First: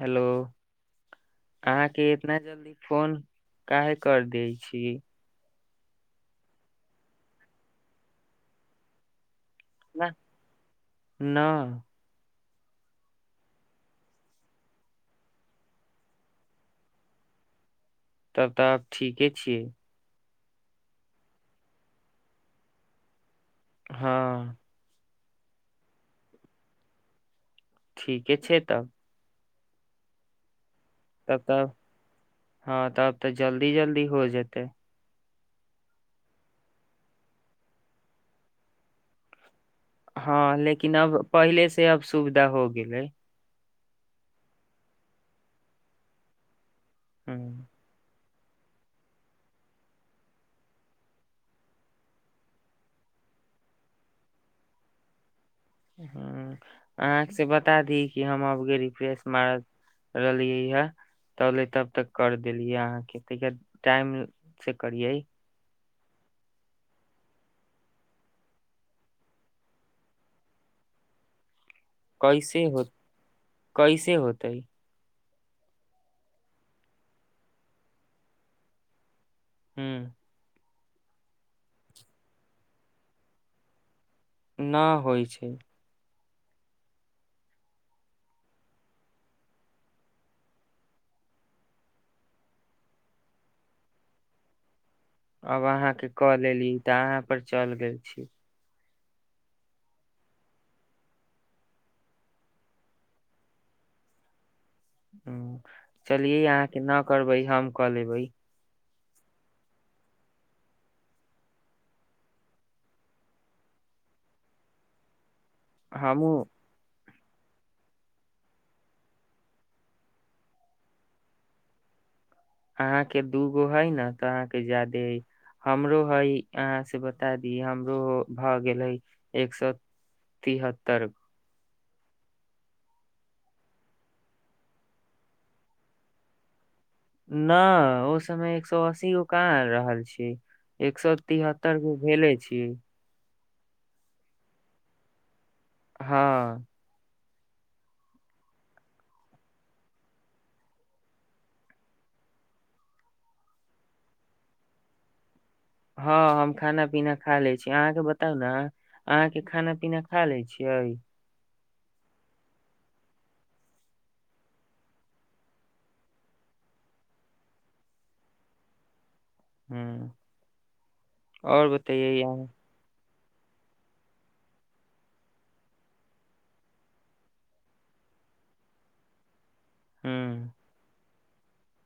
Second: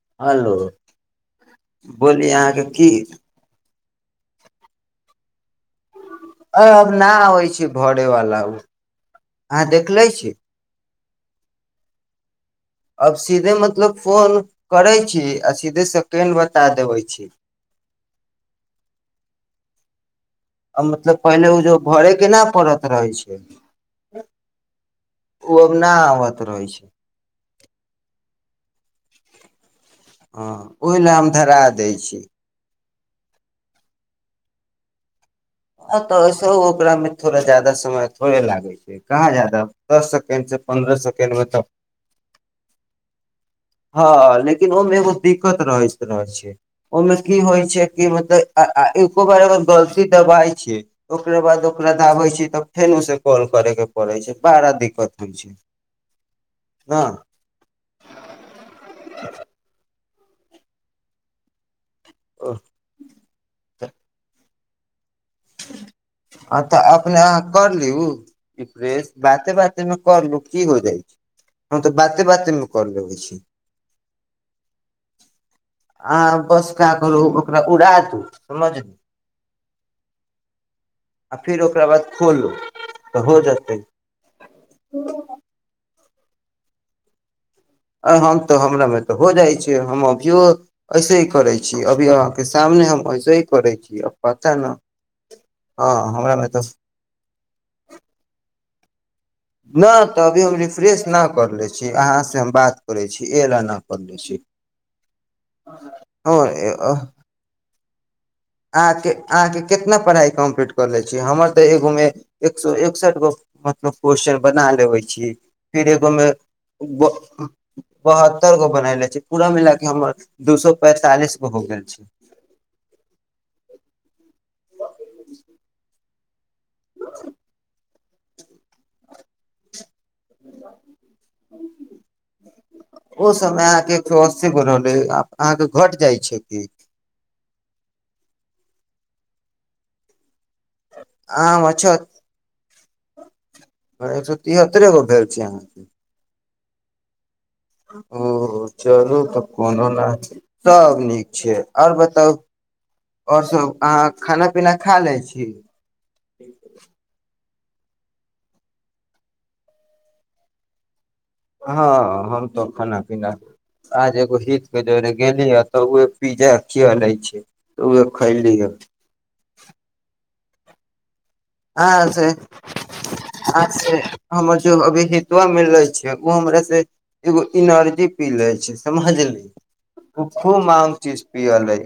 hello अहाँके बोली इतना अहाँके जल्दी की फोन काहे कर दै छी अ अब नहि आबैय छै भरेवाला ओ अहाँ देखलै न छी न अब सीधे मतलब फोन करै छी आ सीधे सेकेण्ड बता देबै छी तब तऽ आब ठीके छियै मतलब पहिले ओ जो भरै केना पड़त रहै छै हँ ओ अब नहि आबत रहै छै ठीके छै तब हँ ओहि लए हम तब धरा तब दै छी हँ तब तऽ जल्दी जल्दी हो जेतै तऽस ओकरा मे थोड़ा जादा समय थोड़े लागै छै कहाँ जादा दस सेकेंड हँ से लेकिन पन्द्रह अब सेकेंड मे तऽ पहिले से अब सुविधा हो गेलै हँ लेकिन ओहिमे एगो दिक्कत रहैत रहैत छै ओहिमे ह की होइ छै कि मतलब आआ एको बार अगर गलती दबााय छियै ओकरा बाद ओकरा दाबै छियै तऽ फेनु से कॉल करे के पड़ै छै बड़ा दिक्कत होइ छै ह ने अहाँ से बता दी कि हम रिफ्रेश मार रहलियै हय तहले तब तऽ कर देलियै अहाँके त टाइमसँ करियै ह तऽ अपने अह कर लिउ रिफ्रेस बाते बाते मे करलू की हो जाइ छै हँ तऽ बाते कैसे बातेमे हो करलेबै छी कैसे होतै आ बसका करू ओकरा उड़ा दू समझ हू आ फेर ओकरा बाद खोलू तऽ हो जेतै ना होइ छै आ हम तऽ हमरामे तऽ हो जाइ छै हम अभियो ऐसे ही करै छी अभी अहाँके सामने हम ऐसे ही करै छी आब पता न अब हँ अहाँके हमरा कऽ मे लेली तऽ अहाँ पर चल गेल छी नाह तऽ अभी हम रिफ्रेश नहि कर लै छी अहाँसँ हम बात करै छी अय ल नहि कर लै छी ह चलियै अहाँके न करबै हम क ले बई अहाके अहाके कितना पढ़ाई कम्पलीट कर लै छी हमर तऽ एगो मे एक सए एकसठ गो मतलब क्वेश्चन बना लेबै छी फिर एगो मे हमहूँ बहत्तर गो बना ले छै पूरा मिलाक हमर दू सए पैंतालिस गो हो गेल छै हँ एक दूगो हय न तऽ अहाँके जादे हमरो के हय अहाँ से बता दी हमरो भऽ गेलै एक सए तिहत्तर गो ओ समय अहाँके एक सए अस्सी गो रहलै अहाँके घट जाइ छै की ना ओ समय एक सए अस्सी गो कहाँ आ रहल छी एक सए आम तिहत्तर अच्छा गो भेले छि एक सए तिहत्तरे गो भेल छी अहाँ हँ ओ चलू तऽ कोनो सब नीक छैय आओर बताउ आओर सब अहाँ खाना पीना खा लै छी हँ हम खाना पीना खा ले छी अहाँके बताउ ने अहाँ के खाना पीना खा लय छियै हँ हम तो खाना पीना आज एगो हितके जरे गेली हे तऽ उह पिज्जा खिया लै छै तऽ उह खयली ह त ह्म हँ से आ हमर जो अभि हत्वा मिलै छैय ओ हमर से एगो एनर्जी पीले छैय समझलिय [unintelligible] [unintelligible] पी अलै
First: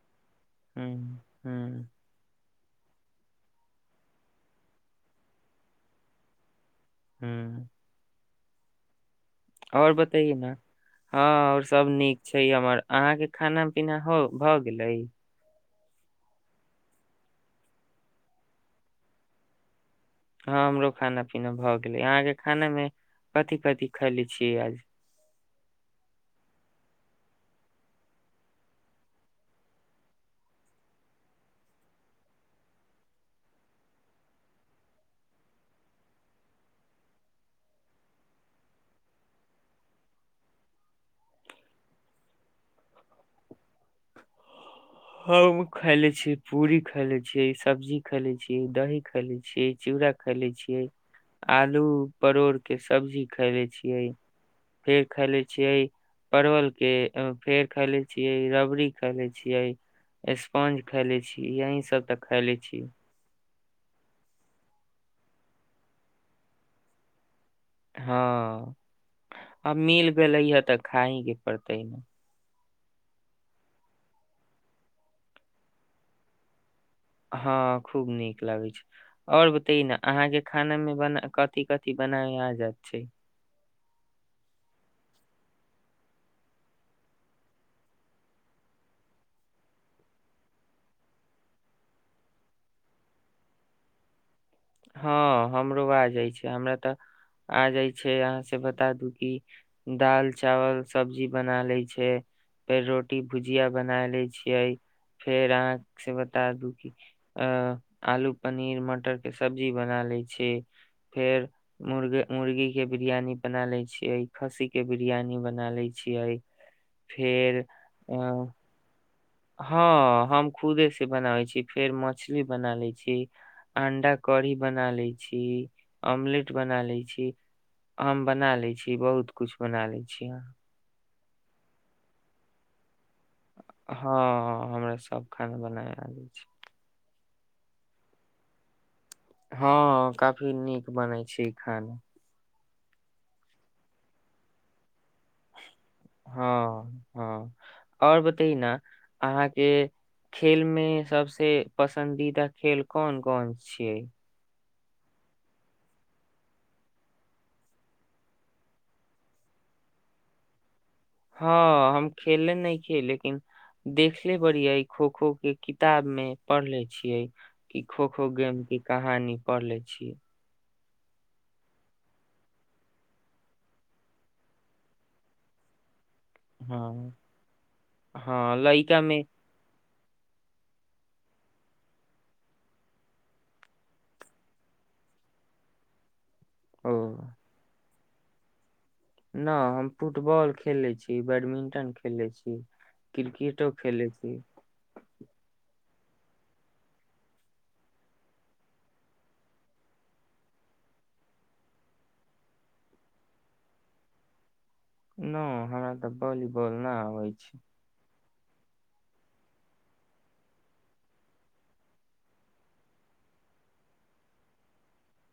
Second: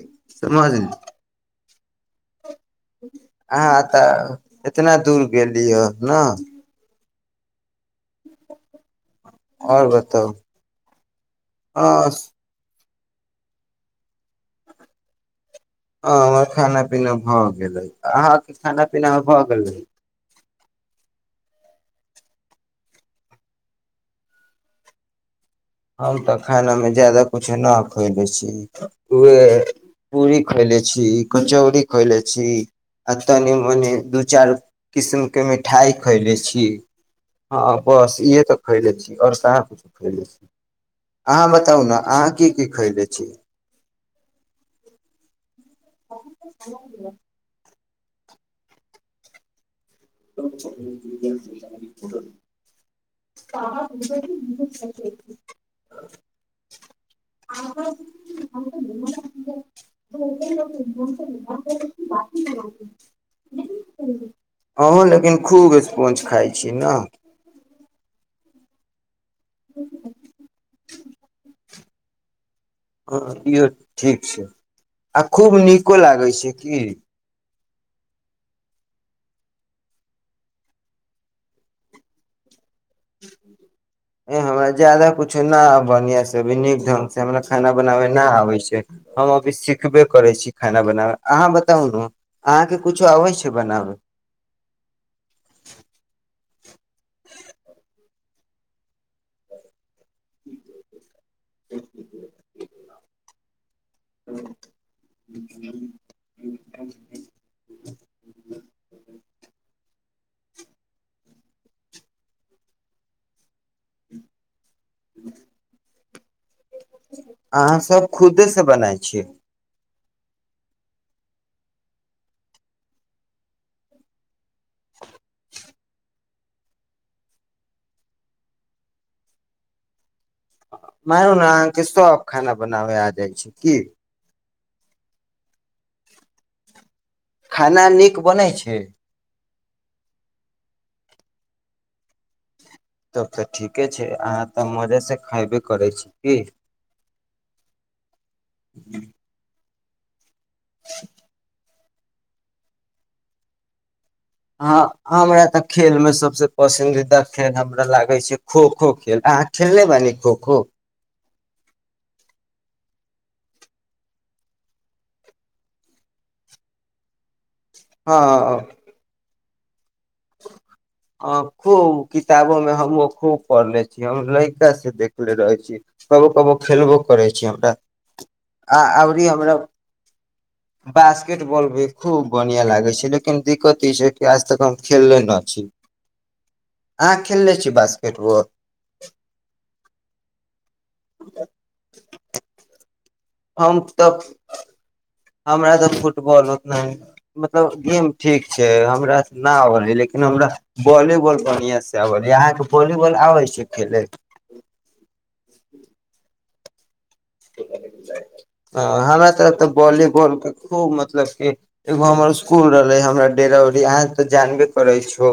ह हँ अहाँ तऽ इतना दूर गेलिय ह ने हँ आओर ओर बताउ बताये ना हँ ओर सब हँ नीक छैय हमर अहाँके खाना पीना हो भऽ गेलै हँ हमर खाना पीना भऽ गेलै अहाँके खाना पीना भऽ गेलै हँ हमरो खाना पीना भऽ गेलै अहाँके खाना मे कथी कथी खैले छियै आज हम तऽ खानामे ज्यादा कूछो ना खयले छी उहे पूरी खयले छी कचौड़ी खयले छी आ तनि मनि दू चार किस्मके मिठाइ खयले छी हँ बस इह तऽ खयले छी ओर कहा कुछो अहाँ बताउ ने अहाँ की की खैले छी हम खायले छी पूरी खायले छि सब्जी खेले छि दही खेले छि चुड़ा खायले छियै आलू परोड़के सब्जी खायले छियै फेर खायले छियै परवलके फेर खाले छियै रबड़ी ख ले छियै [unintelligible] [unintelligible] स्पोंज खैले छी यही सब तऽ खैले छी अहो लेकिन खूब स्पॉंज खाइ छी ने हँ आ मिल गेले हे तऽ खाइ के पड़त तय हँ इहो ठीक छैय आ खूब नीको लागै छैय की हँ खूब नीक लगै छैय और बतेय न अहाँ के खाना मे बना कथी कथी बनाय आ जायत हमरा ज्यदा कुछु न बढ़िआ सँ अभी नीक ढंग सँ हमरा खाना बनाबय ना आबै छैय हम अभी सिखबे करै छी खाना बनाबै अहाँ बताउ ने अहाँके किछो आबै छैय बनाबै हँ हमरो आए जाइ छैय हमरा तऽ आ जाइ यहाँ से बता दू की दाल चावल सब्जी बना लै छै फेर रोटी भुजिया बना लै छियै फेर अहाँ से बता दू कु अ आलू पनीर मटर बना लए छियै फेर मुर मुर्गी के बिरियानी बना लए छियै खस्सी के बिरियानी बना लए छियै फेर अहाँ सब अ खुदे से बनाय छियै हँ हम खुदे से बनाबै छी फेर मछली बना लै छी अंडा कढ़ी बना लै छी अमलेट बना लै छी हम बना लै छी बहुत कूछ बना लै छी मानु ने अहाँ के सब खाना बनाबे आब जाइ छै की हँ हमरा सब खाना बनाय आबै छै खाना नीक बनै छै हँ काफी नीक बनै छै ई खाना तब तऽ ठीके छै अहाँ तऽ मजा से खयबे करै छी की हँ हँ आओर बतय न अहाँके खेलमे सभसे पसन्दीदा खेल कोन कोन छियै हँ हमरा तऽ खेलमे सभसँ पसन्दीदा खेल हमरा लागै छै खोखो खेल अहाँ खेलनेे बानी खोखो हँ हम खेले नहि खे लेकिन देखले बड़िय खोखो के किताब मे पढ़ले छियै की खो खो गेम की कहानी पढले छी ह खूब किताबो मे हमो खूब पढ़ले छियै हम लैका से देखले रहय छी कबो कबो खेलबो हँ करै छी हमरा हँ आ लइका मे अवरी हमरा बास्केटबॉल भी खूब बढ़िआँ लागै छै लेकिन दिक्कत ई छै कि आज तक हम खेलले न छी अहा ओ खेलले छी बास केटबाल न हम फुटबॉल खेलले छी बैडमिंटन खेले छी क्रिकेटो हम खेलै तब छी हमरा तऽ फुट फुटबॉल उतना मतलब गेम ठीक छै हमरा न आबैल लेकिन हमरा वॉलीबॉल बढ़िआँसँ आबैै अहाँके वॉलीबॉल आबै छै खेलय न हमरा तऽ वॉलीबॉल न आ ह हम एत तऽ वॉलीबॉल खुब मतलब की एगो हमर स्कूल रहलय हमर डेरा उरी अहाँ तऽ जानबे करय छु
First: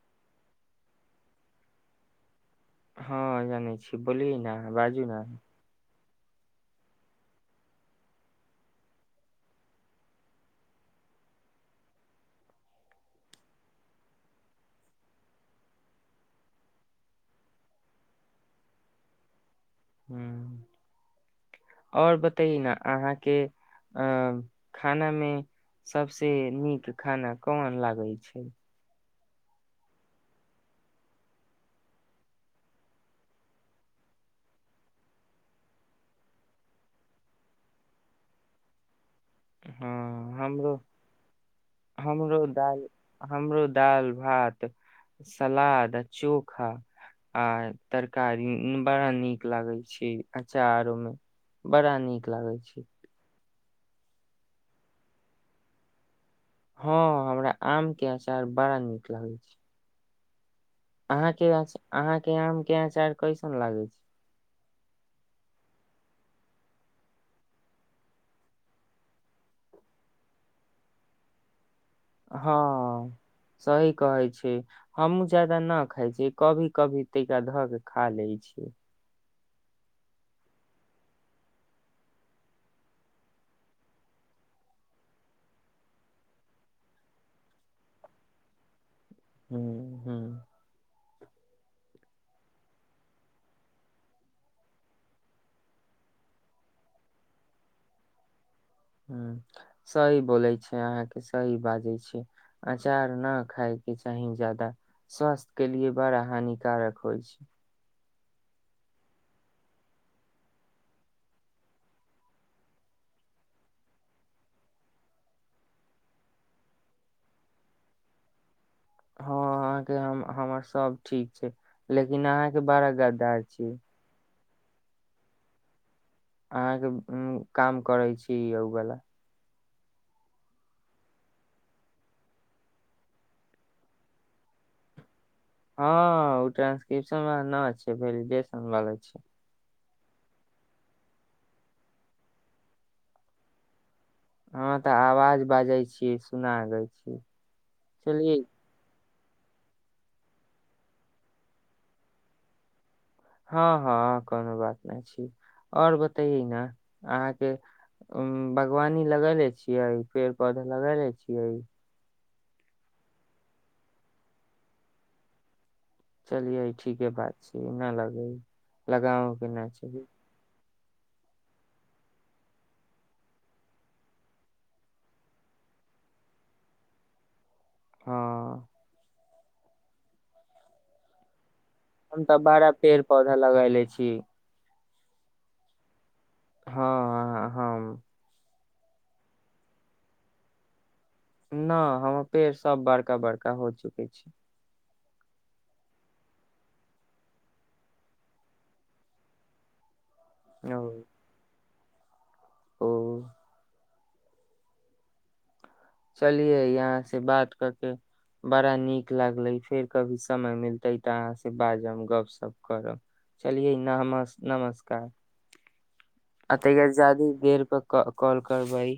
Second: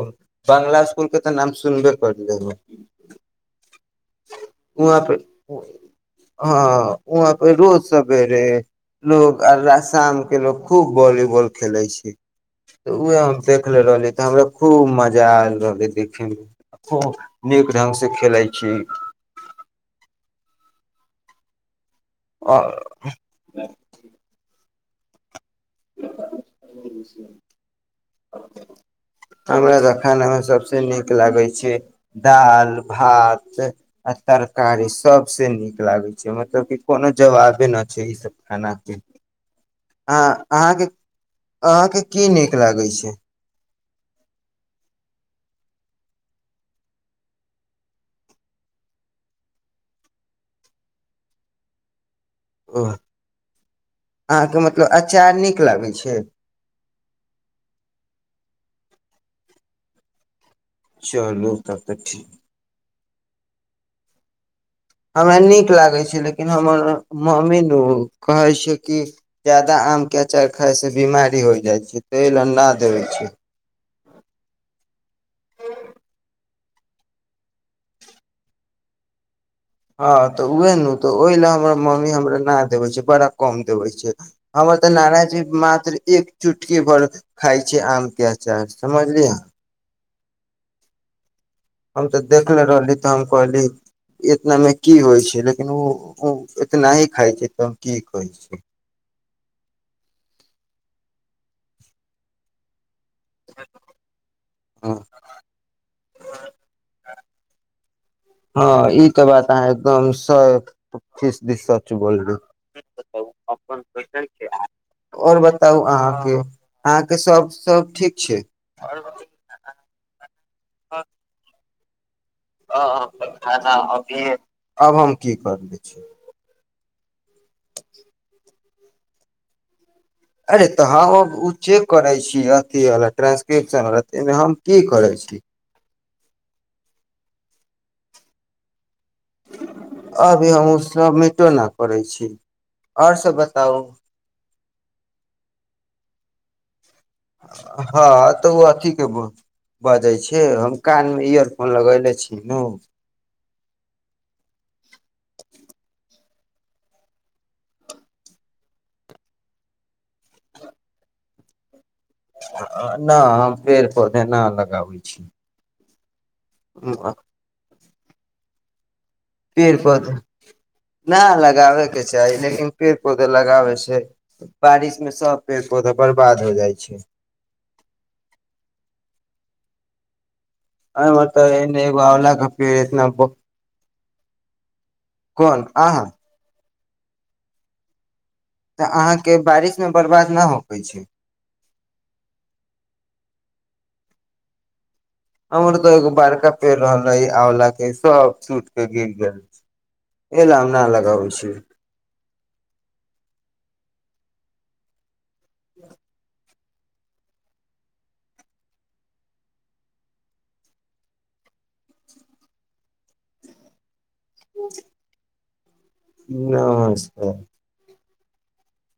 बंग्ला स्कूल के तऽ नाम सुनबे करलिए न हँ जानै छी बोलिय न वहाँ बाजू पे ने हँ वहा पे रोज सवेरे लोग आ शाम के लो खूब वॉलीबॉल खेले छै तऽ उह हम देखले रहली तऽ हमरा खूब मजा आयल रहलै देखे मे खूब नीक ढंग से खेलैत छी ह्म आओर बताइ न आओर अहाँके अ खानामे सबसे निक खाना कोन लागै छै हमरा सभ खानामे सभसँ नीक लागै छै दाइल भात आ तरकारी सभसँ नीक लागै छै मतलब कि कोनो जवाबे नहि छै इसभ खानाके हँ हाँ हमरो अहाँके अहाँके की नीक लागै छै दालि भात सलाद चोखा आ तरकारी बड़ा नीक लागे छै अचारो मे बड़ा नीक नीक लागै ओ छी अहाँके मतलब अचार नीक लागै छै हँ हमरा आम के अचार बड़ा नीक लागै छै अहाँके चलू तब तऽ ठीक अहाँके आम के आचार कैसन लागै छै हमरा नीक लागै छै लेकिन हमर मम्मी नु कहै छै कि ज्यादा आमके अचार खायसँ बिमारी होय जाइ छै तेल अ हँ ना देबै छै सही कहै छै हमहुूँ जादा न खाइ छियै कभी कभी तीखा धऽ के खा ले छियै हँ तऽ उएह नु तऽ ओहि ल हमर मम्मी हमरा न देबे छै बड़ा कम देबै छै हमरातऽ नाराजी मात्र एक चुटकी भर खाइ छै आम के अचार समझलियै हँ हम तऽ देखनेे रहली तऽ हम कहली इतनामे की होइ छै लेकिन ओ ओ इतना ही खाइ छै तऽ हम की कहै छी सही बोलै छै अहाँके सही बाजै छैयै चार ना खाएके चाही जादा स्वास्थ्य के लि बड़ा हानि कारक होय छै हँ ई त बात अहाँ एकदम सी सच बोले आओर बताउ अहाँके अहाँके सब सब ठीक छै और बताउ न आहाँ के के हम हमर सब ठीक छै लेक हँ ह खाना अभी आब हम की कर लै छी अहाँके उ काम करै छी यौ भेला अरे तऽ हमब ओ चेक करै छी अथी ट्रानंसक्रिपशनमे हम की करै छी हँ ओ ट्रानंसक्रिप्शन व न छै विडेशन वाला छै अभी हम ओ सबमिटो नहि करै छी और सभ बताउ हँ तऽ आवाज बाजै छीयै सुना लै छीयै हँ तऽ ओ अथी केबो बजै छै हम कानमे इयरफोन लगयले छीनु हँ हँ कोनो बात नहि छी और बतैेयै ने अहाँके बागवानी लगैले छियै पेड़ पौधा लगैले छियै नहि हम पेड़ पौधे न लगाबै छी चलियइ ठीके बात छै नहि लग ह लगाउ कि नहि छैी नहि लगाबयके चाही लेकिन पेड़ पौधा लगाबैसँ बारिशमे सभ पेड़ पौधा बरबाद हो जाइ छै हँ ह बतए हम तऽ बड़ा पेड़ पौधा लगायले छी कोन अहां हँ हँ अहां हम तऽ अहाँके बारिश मे बर्बाद नहि हो पै छै नहि हमर पेड़ सभ बड़का बड़का हो चुकै छै हमर तऽ एगो बड़का पेड़ रहलै आँवला के सब सुूट के गिर गेल छै ए ला हम ना लगाबै छि ओ चलिये यहाँ से बात क के बड़ा नीक लागले फेर कभी समय मिलते तऽ अहाँ से बाजब गपशप करब चलिये न हमर नमस्कार अत ग जादी नमस्कार गेल क कॉल करबइ